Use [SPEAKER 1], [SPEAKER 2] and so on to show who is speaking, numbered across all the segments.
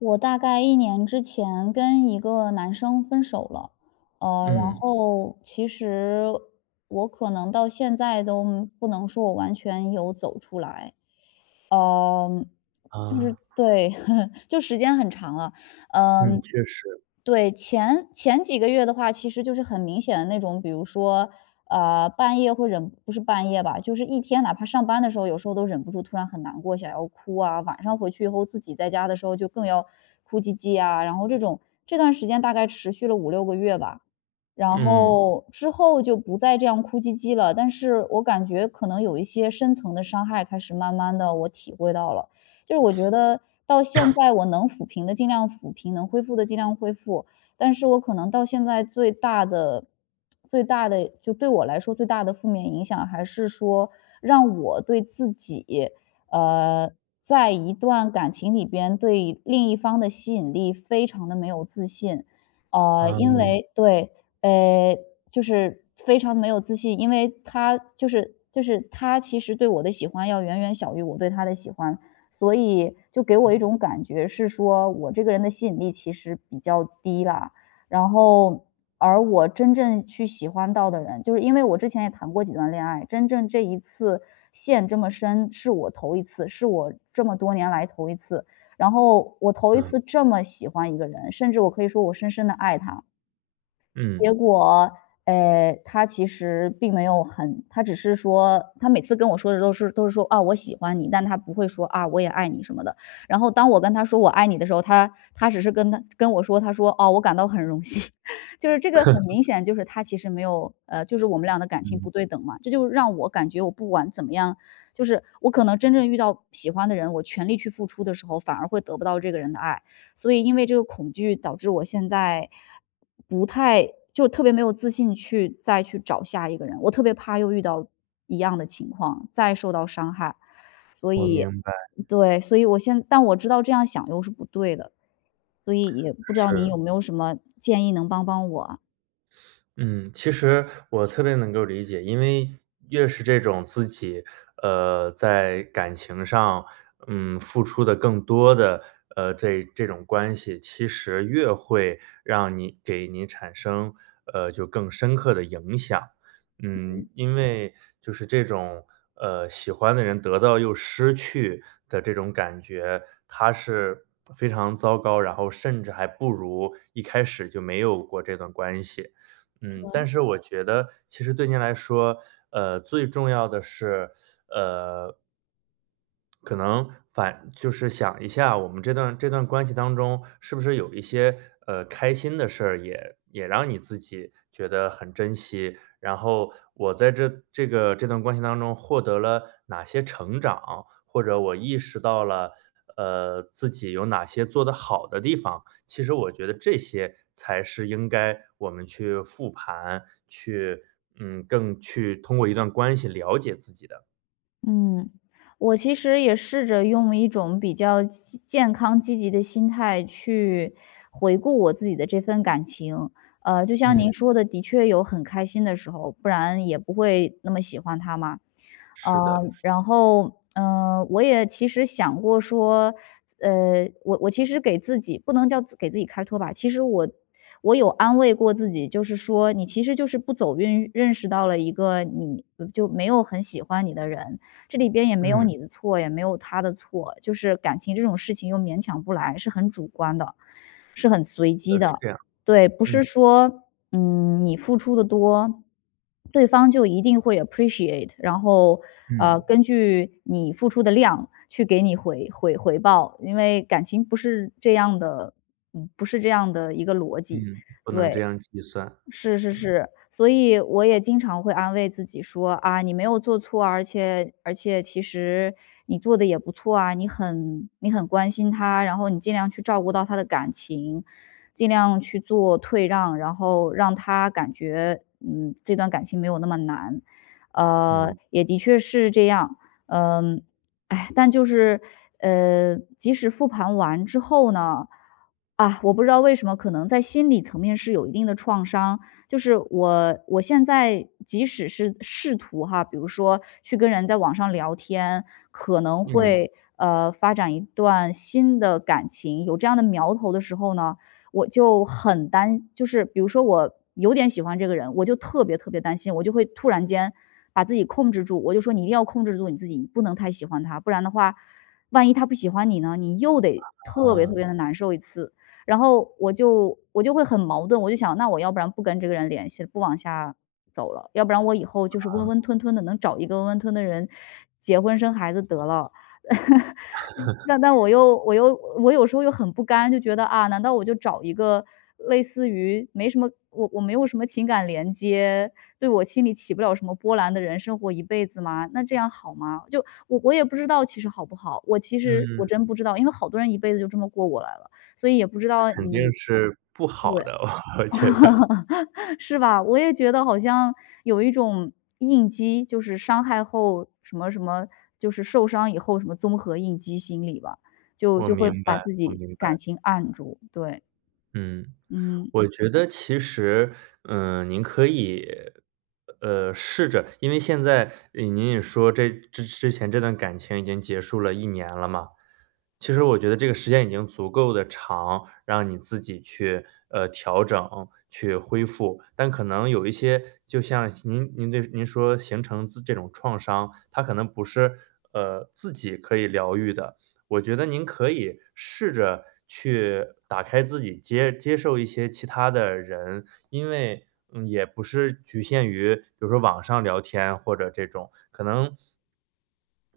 [SPEAKER 1] 我大概1年之前跟一个男生分手了。呃，然
[SPEAKER 2] 嗯。
[SPEAKER 1] 后，其实我可能到现在都不能说我完全有走出来。呃，就是
[SPEAKER 2] 啊。
[SPEAKER 1] 对，就时间很长了。
[SPEAKER 2] 嗯，
[SPEAKER 1] 嗯，
[SPEAKER 2] 确实。
[SPEAKER 1] 对，前前几个月的话，其实就是很明显的那种，比如说，呃，半夜会忍不是半夜吧，就是一天哪怕上班的时候，有时候都忍不住突然很难过想要哭啊，晚上回去以后自己在家的时候就更要哭唧唧啊，然后这种这段时间大概持续了5-6个月吧。然
[SPEAKER 2] 嗯。
[SPEAKER 1] 后之后就不再这样哭唧唧了，但是我感觉可能有一些深层的伤害开始慢慢地我体会到了，就是我觉得 到现 在我能抚平的尽量抚平，能恢复的尽量恢复。但是我可能到现在最大的最大的就对我来说最大的负面影响还是说让我对自己，呃，在一段感情里边对另一方的吸引力非常地没有自信。呃，因
[SPEAKER 2] 嗯。
[SPEAKER 1] 为对，诶，就是非常没有自信，因为他就是就是他其实对我的喜欢要远远小于我对他的喜欢，所以就给我一
[SPEAKER 2] 嗯。
[SPEAKER 1] 种感觉是说我这个人的吸引力其实比较低啦。然后而我真正去喜欢到的人就是因为我之前也谈过几段恋爱，真正这一次陷这么深是我头一次，是我这么多年来头一次。然后我头一
[SPEAKER 2] 嗯。
[SPEAKER 1] 次这么喜欢一个人，甚至我可以说我深深地爱他。结
[SPEAKER 2] 嗯。
[SPEAKER 1] 果，呃，他其实并没有很他只是说他每次跟我说的都是都是说：“啊，我喜欢你。”但他不会说：“啊，我也爱你。”什么的。然后当我跟他说我爱你的时候，他他只是跟他跟我说，他说：“哦，我感到很荣幸。” 就是这个很明 显，就是他其实没有呃，就是我们俩的感情
[SPEAKER 2] 嗯。
[SPEAKER 1] 不对等嘛，这就让我感觉我不管怎么样就是我可能真正遇到喜欢的人，我全力去付出的时候，反而会得不到这个人的爱。所以因为这个恐惧导致我现在不太就特别没有自信去再去找下一个人，我特别怕又遇到一样的情况，再受到伤害。所
[SPEAKER 2] 我
[SPEAKER 1] 以
[SPEAKER 2] 明白。
[SPEAKER 1] 对，所以我现但我知道这样想又是不对的，所以也不知道你
[SPEAKER 2] 是。
[SPEAKER 1] 有没有什么建议能帮帮我。
[SPEAKER 2] 嗯，其实我特别能够理解，因为越是这种自己，呃，在感情上，嗯，付出的更多的，呃，这这种关系，其实越会让你给你产生，呃，就更深刻的影响。嗯，
[SPEAKER 1] 嗯。
[SPEAKER 2] 因为就是这种，呃，喜欢的人得到又失去的这种感觉，它是非常糟糕，然后甚至还不如一开始就没有过这段关系。嗯，但
[SPEAKER 1] 对。
[SPEAKER 2] 是我觉得其实对您来说，呃，最重要的是 呃。可能，反就是想一下我们这段这段关系当中，是不是有一些，呃，开心的事儿，也也让你自己觉得很珍惜？然后，我在这这个这段关系当中获得了哪些成长？或者我意识到了，呃，自己有哪些做得好的地方？其实我觉得，这些才是应该我们去复盘，去，嗯，更去通过一段关系了解自己的。
[SPEAKER 1] 嗯，我其实也试着用一种比较健健康积极的心态，去回顾我自己的这份感情。呃，就像
[SPEAKER 2] 嗯。
[SPEAKER 1] 您说的，的确有很开心的时候，不然也不会那么喜欢他嘛。
[SPEAKER 2] 是的。
[SPEAKER 1] 呃，
[SPEAKER 2] 是。
[SPEAKER 1] 然后，嗯，我也其实想过说，呃，我我其实给自己不能叫给自己开脱吧，其实我我有安慰过自己。就是说，你其实就是不走运，认识到了一个你就没有很喜欢你的人。这里边也没有
[SPEAKER 2] 嗯。
[SPEAKER 1] 你的错，也没有他的错。就是感情这种事情又勉强不来，是很主观的、是很随机的。
[SPEAKER 2] 是的，是这样，
[SPEAKER 1] 对，不
[SPEAKER 2] 嗯。
[SPEAKER 1] 是说，嗯，你付出得多，对方就一定会有 appreciate。然后，呃，
[SPEAKER 2] 嗯。
[SPEAKER 1] 根据你付出的量，去给你回回回报。因为感情不是这样的，嗯，不是这样的一个逻辑，
[SPEAKER 2] 嗯，不能这
[SPEAKER 1] 对，
[SPEAKER 2] 样计算。
[SPEAKER 1] 是是
[SPEAKER 2] 嗯。
[SPEAKER 1] 是，所以我也经常会安慰自己说：“啊，你没有做错，而且而且其实你做得也不错啊，你很你很关心他。然后你尽量去照顾到他的感情，尽量去做退让。然后让他感觉，嗯，这段感情没有那么难。“呃，
[SPEAKER 2] 嗯。
[SPEAKER 1] 也的确是这样。嗯，唉，但就是，呃，即使复盘完之后呢啊，我不知道为什么，可能在心理层面是有一定的创伤。就是我我现在即使是试图哈，比如说去跟人在网上聊天，可能
[SPEAKER 2] 嗯。
[SPEAKER 1] 会，呃，发展一段新的感情，有这样的苗头的时候呢，我就很担就是比如说我有点喜欢这个人，我就特别特别担心，我就会突然间把自己控制住。我就说：“你一定要控制住你自己，不能太喜欢他，不然的话，万一他不喜欢你呢，你又得特别特
[SPEAKER 2] 啊。
[SPEAKER 1] 别地难受一次。”然后我就我就会很矛盾，我就想：“那我要不然不跟这个人联系了，不往下走了。”要不然我以后就是温温
[SPEAKER 2] 嗯。
[SPEAKER 1] 吞吞的，能找一个温温吞吞的人结婚、生孩子得了。但但我又我又我有时候又很不甘，就觉得：“啊，难道我就找一个类似于没什么我我没有什么情感连接，对我心里起不了什么波澜的人生活一辈子吗？那这样好吗？“就，我我也不知道其实好不好，我其实我
[SPEAKER 2] 嗯。
[SPEAKER 1] 真不知道。因为好多人一辈子就这么过过来了，所以也不知
[SPEAKER 2] 那
[SPEAKER 1] 道
[SPEAKER 2] 肯定
[SPEAKER 1] 你
[SPEAKER 2] 是不
[SPEAKER 1] 对，
[SPEAKER 2] 好的，我觉得。
[SPEAKER 1] 是吧，我也觉得好像有一种应激，就是伤害后什么什么就是受伤以后什么综合应激心理吧，就
[SPEAKER 2] 我
[SPEAKER 1] 就
[SPEAKER 2] 明
[SPEAKER 1] 会
[SPEAKER 2] 白，
[SPEAKER 1] 把自
[SPEAKER 2] 我
[SPEAKER 1] 己
[SPEAKER 2] 明
[SPEAKER 1] 感
[SPEAKER 2] 白。
[SPEAKER 1] 情按住，对。
[SPEAKER 2] 嗯。
[SPEAKER 1] 嗯。
[SPEAKER 2] 我觉得其实，呃，您可以，呃，试着因为现在，呃，您也说这之前这段感情已经结束了1年了嘛。其实我觉得这个时间已经足够地长，让你自己去，呃，调整，去恢复。但可能有一些就像您您这您说形成自这种创伤，它可能不是呃，自己可以疗愈的。我觉得您可以试着去打开自己接接受一些其他的人，因为嗯，也不是局限于比如说网上聊天或者这种。可能，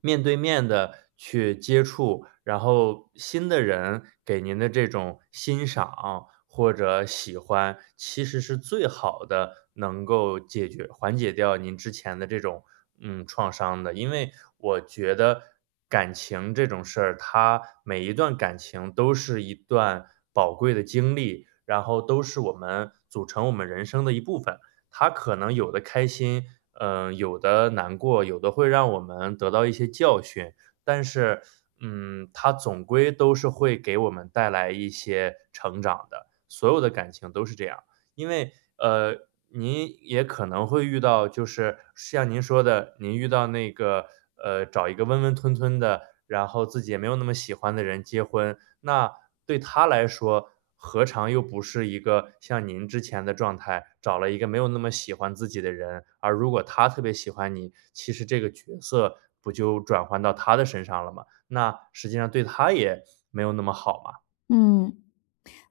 [SPEAKER 2] 面对面地去接触，然后新的人给您的这种欣赏，或者喜欢，其实是最好的能够解决缓解掉您之前的这种，嗯，创伤的。因为我觉得感情这种事儿，它每一段感情都是一段宝贵的经历，然后都是我们组成我们人生的一部分。它可能有的开心，呃，有的难过，有的会让我们得到一些教训。但是，嗯，它总归都是会给我们带来一些成长的，所有的感情都是这样。因为，呃，您也可能会遇到就是像您说的，您遇到那个呃，找一个温温吞吞的，然后自己也没有那么喜欢的人结婚。那对他来说，何尝又不是一个像您之前的状态，找了一个没有那么喜欢自己的人。而如果他特别喜欢你，其实这个角色不就转换到他的身上了吗？那实际上对他也没有那么好嘛。
[SPEAKER 1] 嗯。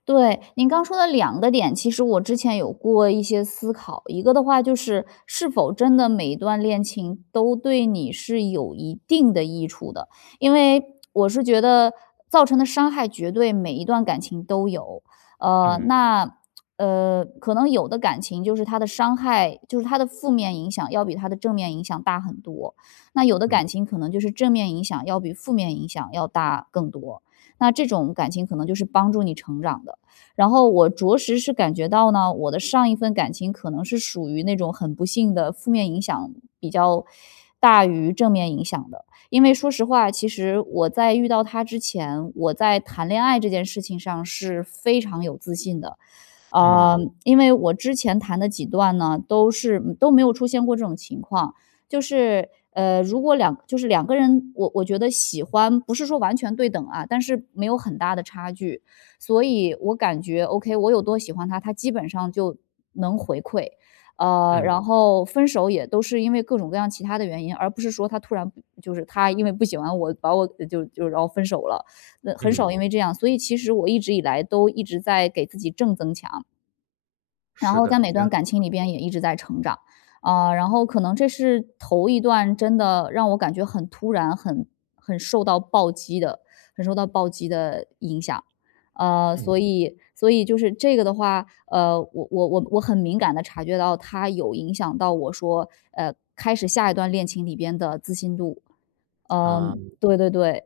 [SPEAKER 1] 对，您刚说的两个点，其实我之前有过一些思考，一个的话就是是否真的每一段恋情都对你是有一定的益处的。因为，我是觉得造成的伤害，绝对每一段感情都有。呃，
[SPEAKER 2] 嗯。
[SPEAKER 1] 那，呃，可能有的感情就是它的伤害就是它的负面影响要比它的正面影响大很多。那有的
[SPEAKER 2] 嗯。
[SPEAKER 1] 感情可能就是正面影响要比负面影响要大更多，那这种感情可能就是帮助你成长的。然后我着实是感觉到呢，我的上一份感情可能是属于那种很不幸的负面影响比较大于正面影响的。因为说实话，其实我在遇到他之前，我在谈恋爱这件事情上是非常有自信的。啊，
[SPEAKER 2] 嗯。
[SPEAKER 1] 因为我之前谈的几段呢，都是都没有出现过这种情况，就是呃，如果两就是两个人，我我觉得喜欢不是说完全对等啊，但是没有很大的差距，所以我感觉，ok，我有多喜欢他，他基本上就能回馈。呃，
[SPEAKER 2] 嗯。
[SPEAKER 1] 然后分手也都是因为各种各样其它的原因，而不是说他突然就是他因为不喜欢我，把我就就然后分手了，那很
[SPEAKER 2] 嗯。
[SPEAKER 1] 少因为这样，所以其实我一直以来都一直在给自己正增强。然
[SPEAKER 2] 是
[SPEAKER 1] 后在
[SPEAKER 2] 的。
[SPEAKER 1] 每段感情里
[SPEAKER 2] [unintelligible]
[SPEAKER 1] 边也一直在成长。啊，然后可能这是头一段，真的让我感觉很突然，很很受到暴击的很受到暴击的影响。啊，
[SPEAKER 2] 嗯。
[SPEAKER 1] 所以所以就是这个的话，呃，我我我我很敏感地察觉到他有影响到我说，呃，开始下一段恋情里边的自信度。嗯，
[SPEAKER 2] 嗯。
[SPEAKER 1] 对对对，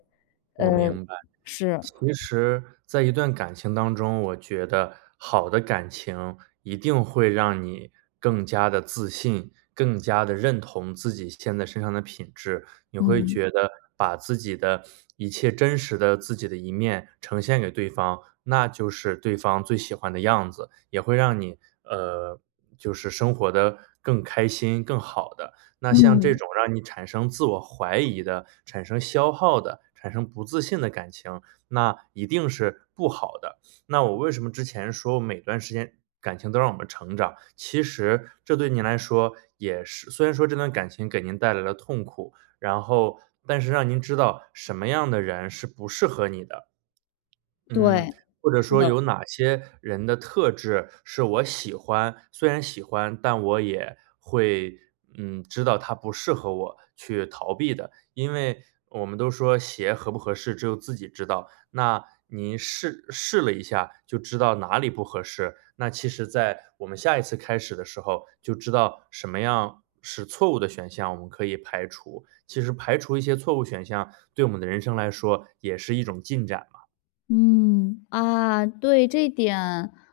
[SPEAKER 2] 我
[SPEAKER 1] 嗯，
[SPEAKER 2] 明白。
[SPEAKER 1] 是。
[SPEAKER 2] 其实在一段感情当中，我觉得好的感情一定会让你更加地自信、更加地认同自己现在身上的品质。你会
[SPEAKER 1] 嗯。
[SPEAKER 2] 觉得把自己的一切真实的自己的一面，呈现给对方，那就是对方最喜欢的样子，也会让你，呃，就是生活得更开心、更好的。那像这
[SPEAKER 1] 嗯。
[SPEAKER 2] 种让你产生自我怀疑的、产生消耗的、产生不自信的感情，那一定是不好的。那我为什么之前说每段时间感情都让我们成长，其实这对你来说也是虽然说这段感情给您带来了痛苦，然后但是让您知道什么样的人是不适合你的。嗯，
[SPEAKER 1] 对，
[SPEAKER 2] 或者
[SPEAKER 1] 是
[SPEAKER 2] 说
[SPEAKER 1] 的。
[SPEAKER 2] 有哪些人的特质是我喜欢虽然喜欢，但我也会，嗯，知道他不适合我，去逃避的。因为我们都说：“鞋合不合适，只有自己知道。”那您试试了一下就知道哪里不合适，那其实在我们下一次开始的时候就知道什么样是错误的选项，我们可以排除。其实排除一些错误选项对我们的人生来说也是一种进展嘛。
[SPEAKER 1] 嗯，啊，对，这点，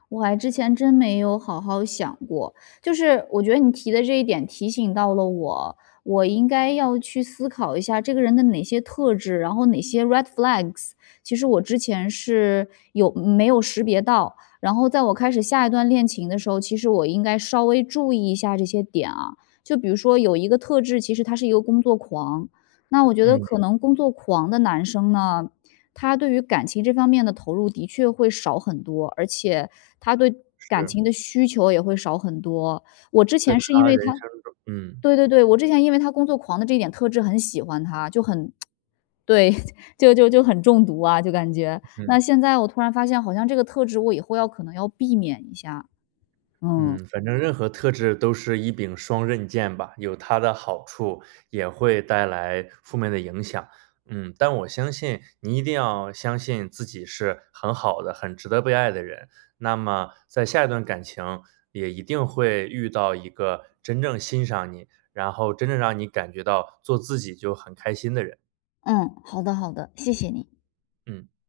[SPEAKER 1] 我还之前真没有好好想过。就是我觉得你提的这一点提醒到了我，我应该要去思考一下这个人的哪些特质，然后哪些 red flags。其实我之前是有没有识别到，然后在我开始下一段恋情的时候，其实我应该稍微注意一下这些点啊。就比如说有一个特质，其实他是一个工作狂，那我觉得
[SPEAKER 2] 嗯。
[SPEAKER 1] 可能工作狂的男生呢，他对于感情这方面的投入的确会少很多，而且他对感
[SPEAKER 2] 是。
[SPEAKER 1] 情的需求也会少很多。我之
[SPEAKER 2] 在
[SPEAKER 1] 前是因
[SPEAKER 2] 他
[SPEAKER 1] 为
[SPEAKER 2] 人
[SPEAKER 1] 他
[SPEAKER 2] 生中嗯。
[SPEAKER 1] 对对对，我之前因为他工作狂的这一点特质很喜欢他，就很 对，就就就很中毒啊，就感觉。那
[SPEAKER 2] 嗯。
[SPEAKER 1] 现在我突然发现好像这个特质我以后要可能要避免一下，
[SPEAKER 2] 嗯，
[SPEAKER 1] 嗯。
[SPEAKER 2] 反正任何特质都是一柄双刃剑吧，有它的好处，也会带来负面的影响。嗯，但我相信你一定要相信自己是很好的、很值得被爱的人。那么在下一段感情也一定会遇到一个真正欣赏你，然后真正让你感觉到做自己就很开心的人。
[SPEAKER 1] 嗯，好的，好的，谢谢你。
[SPEAKER 2] 嗯。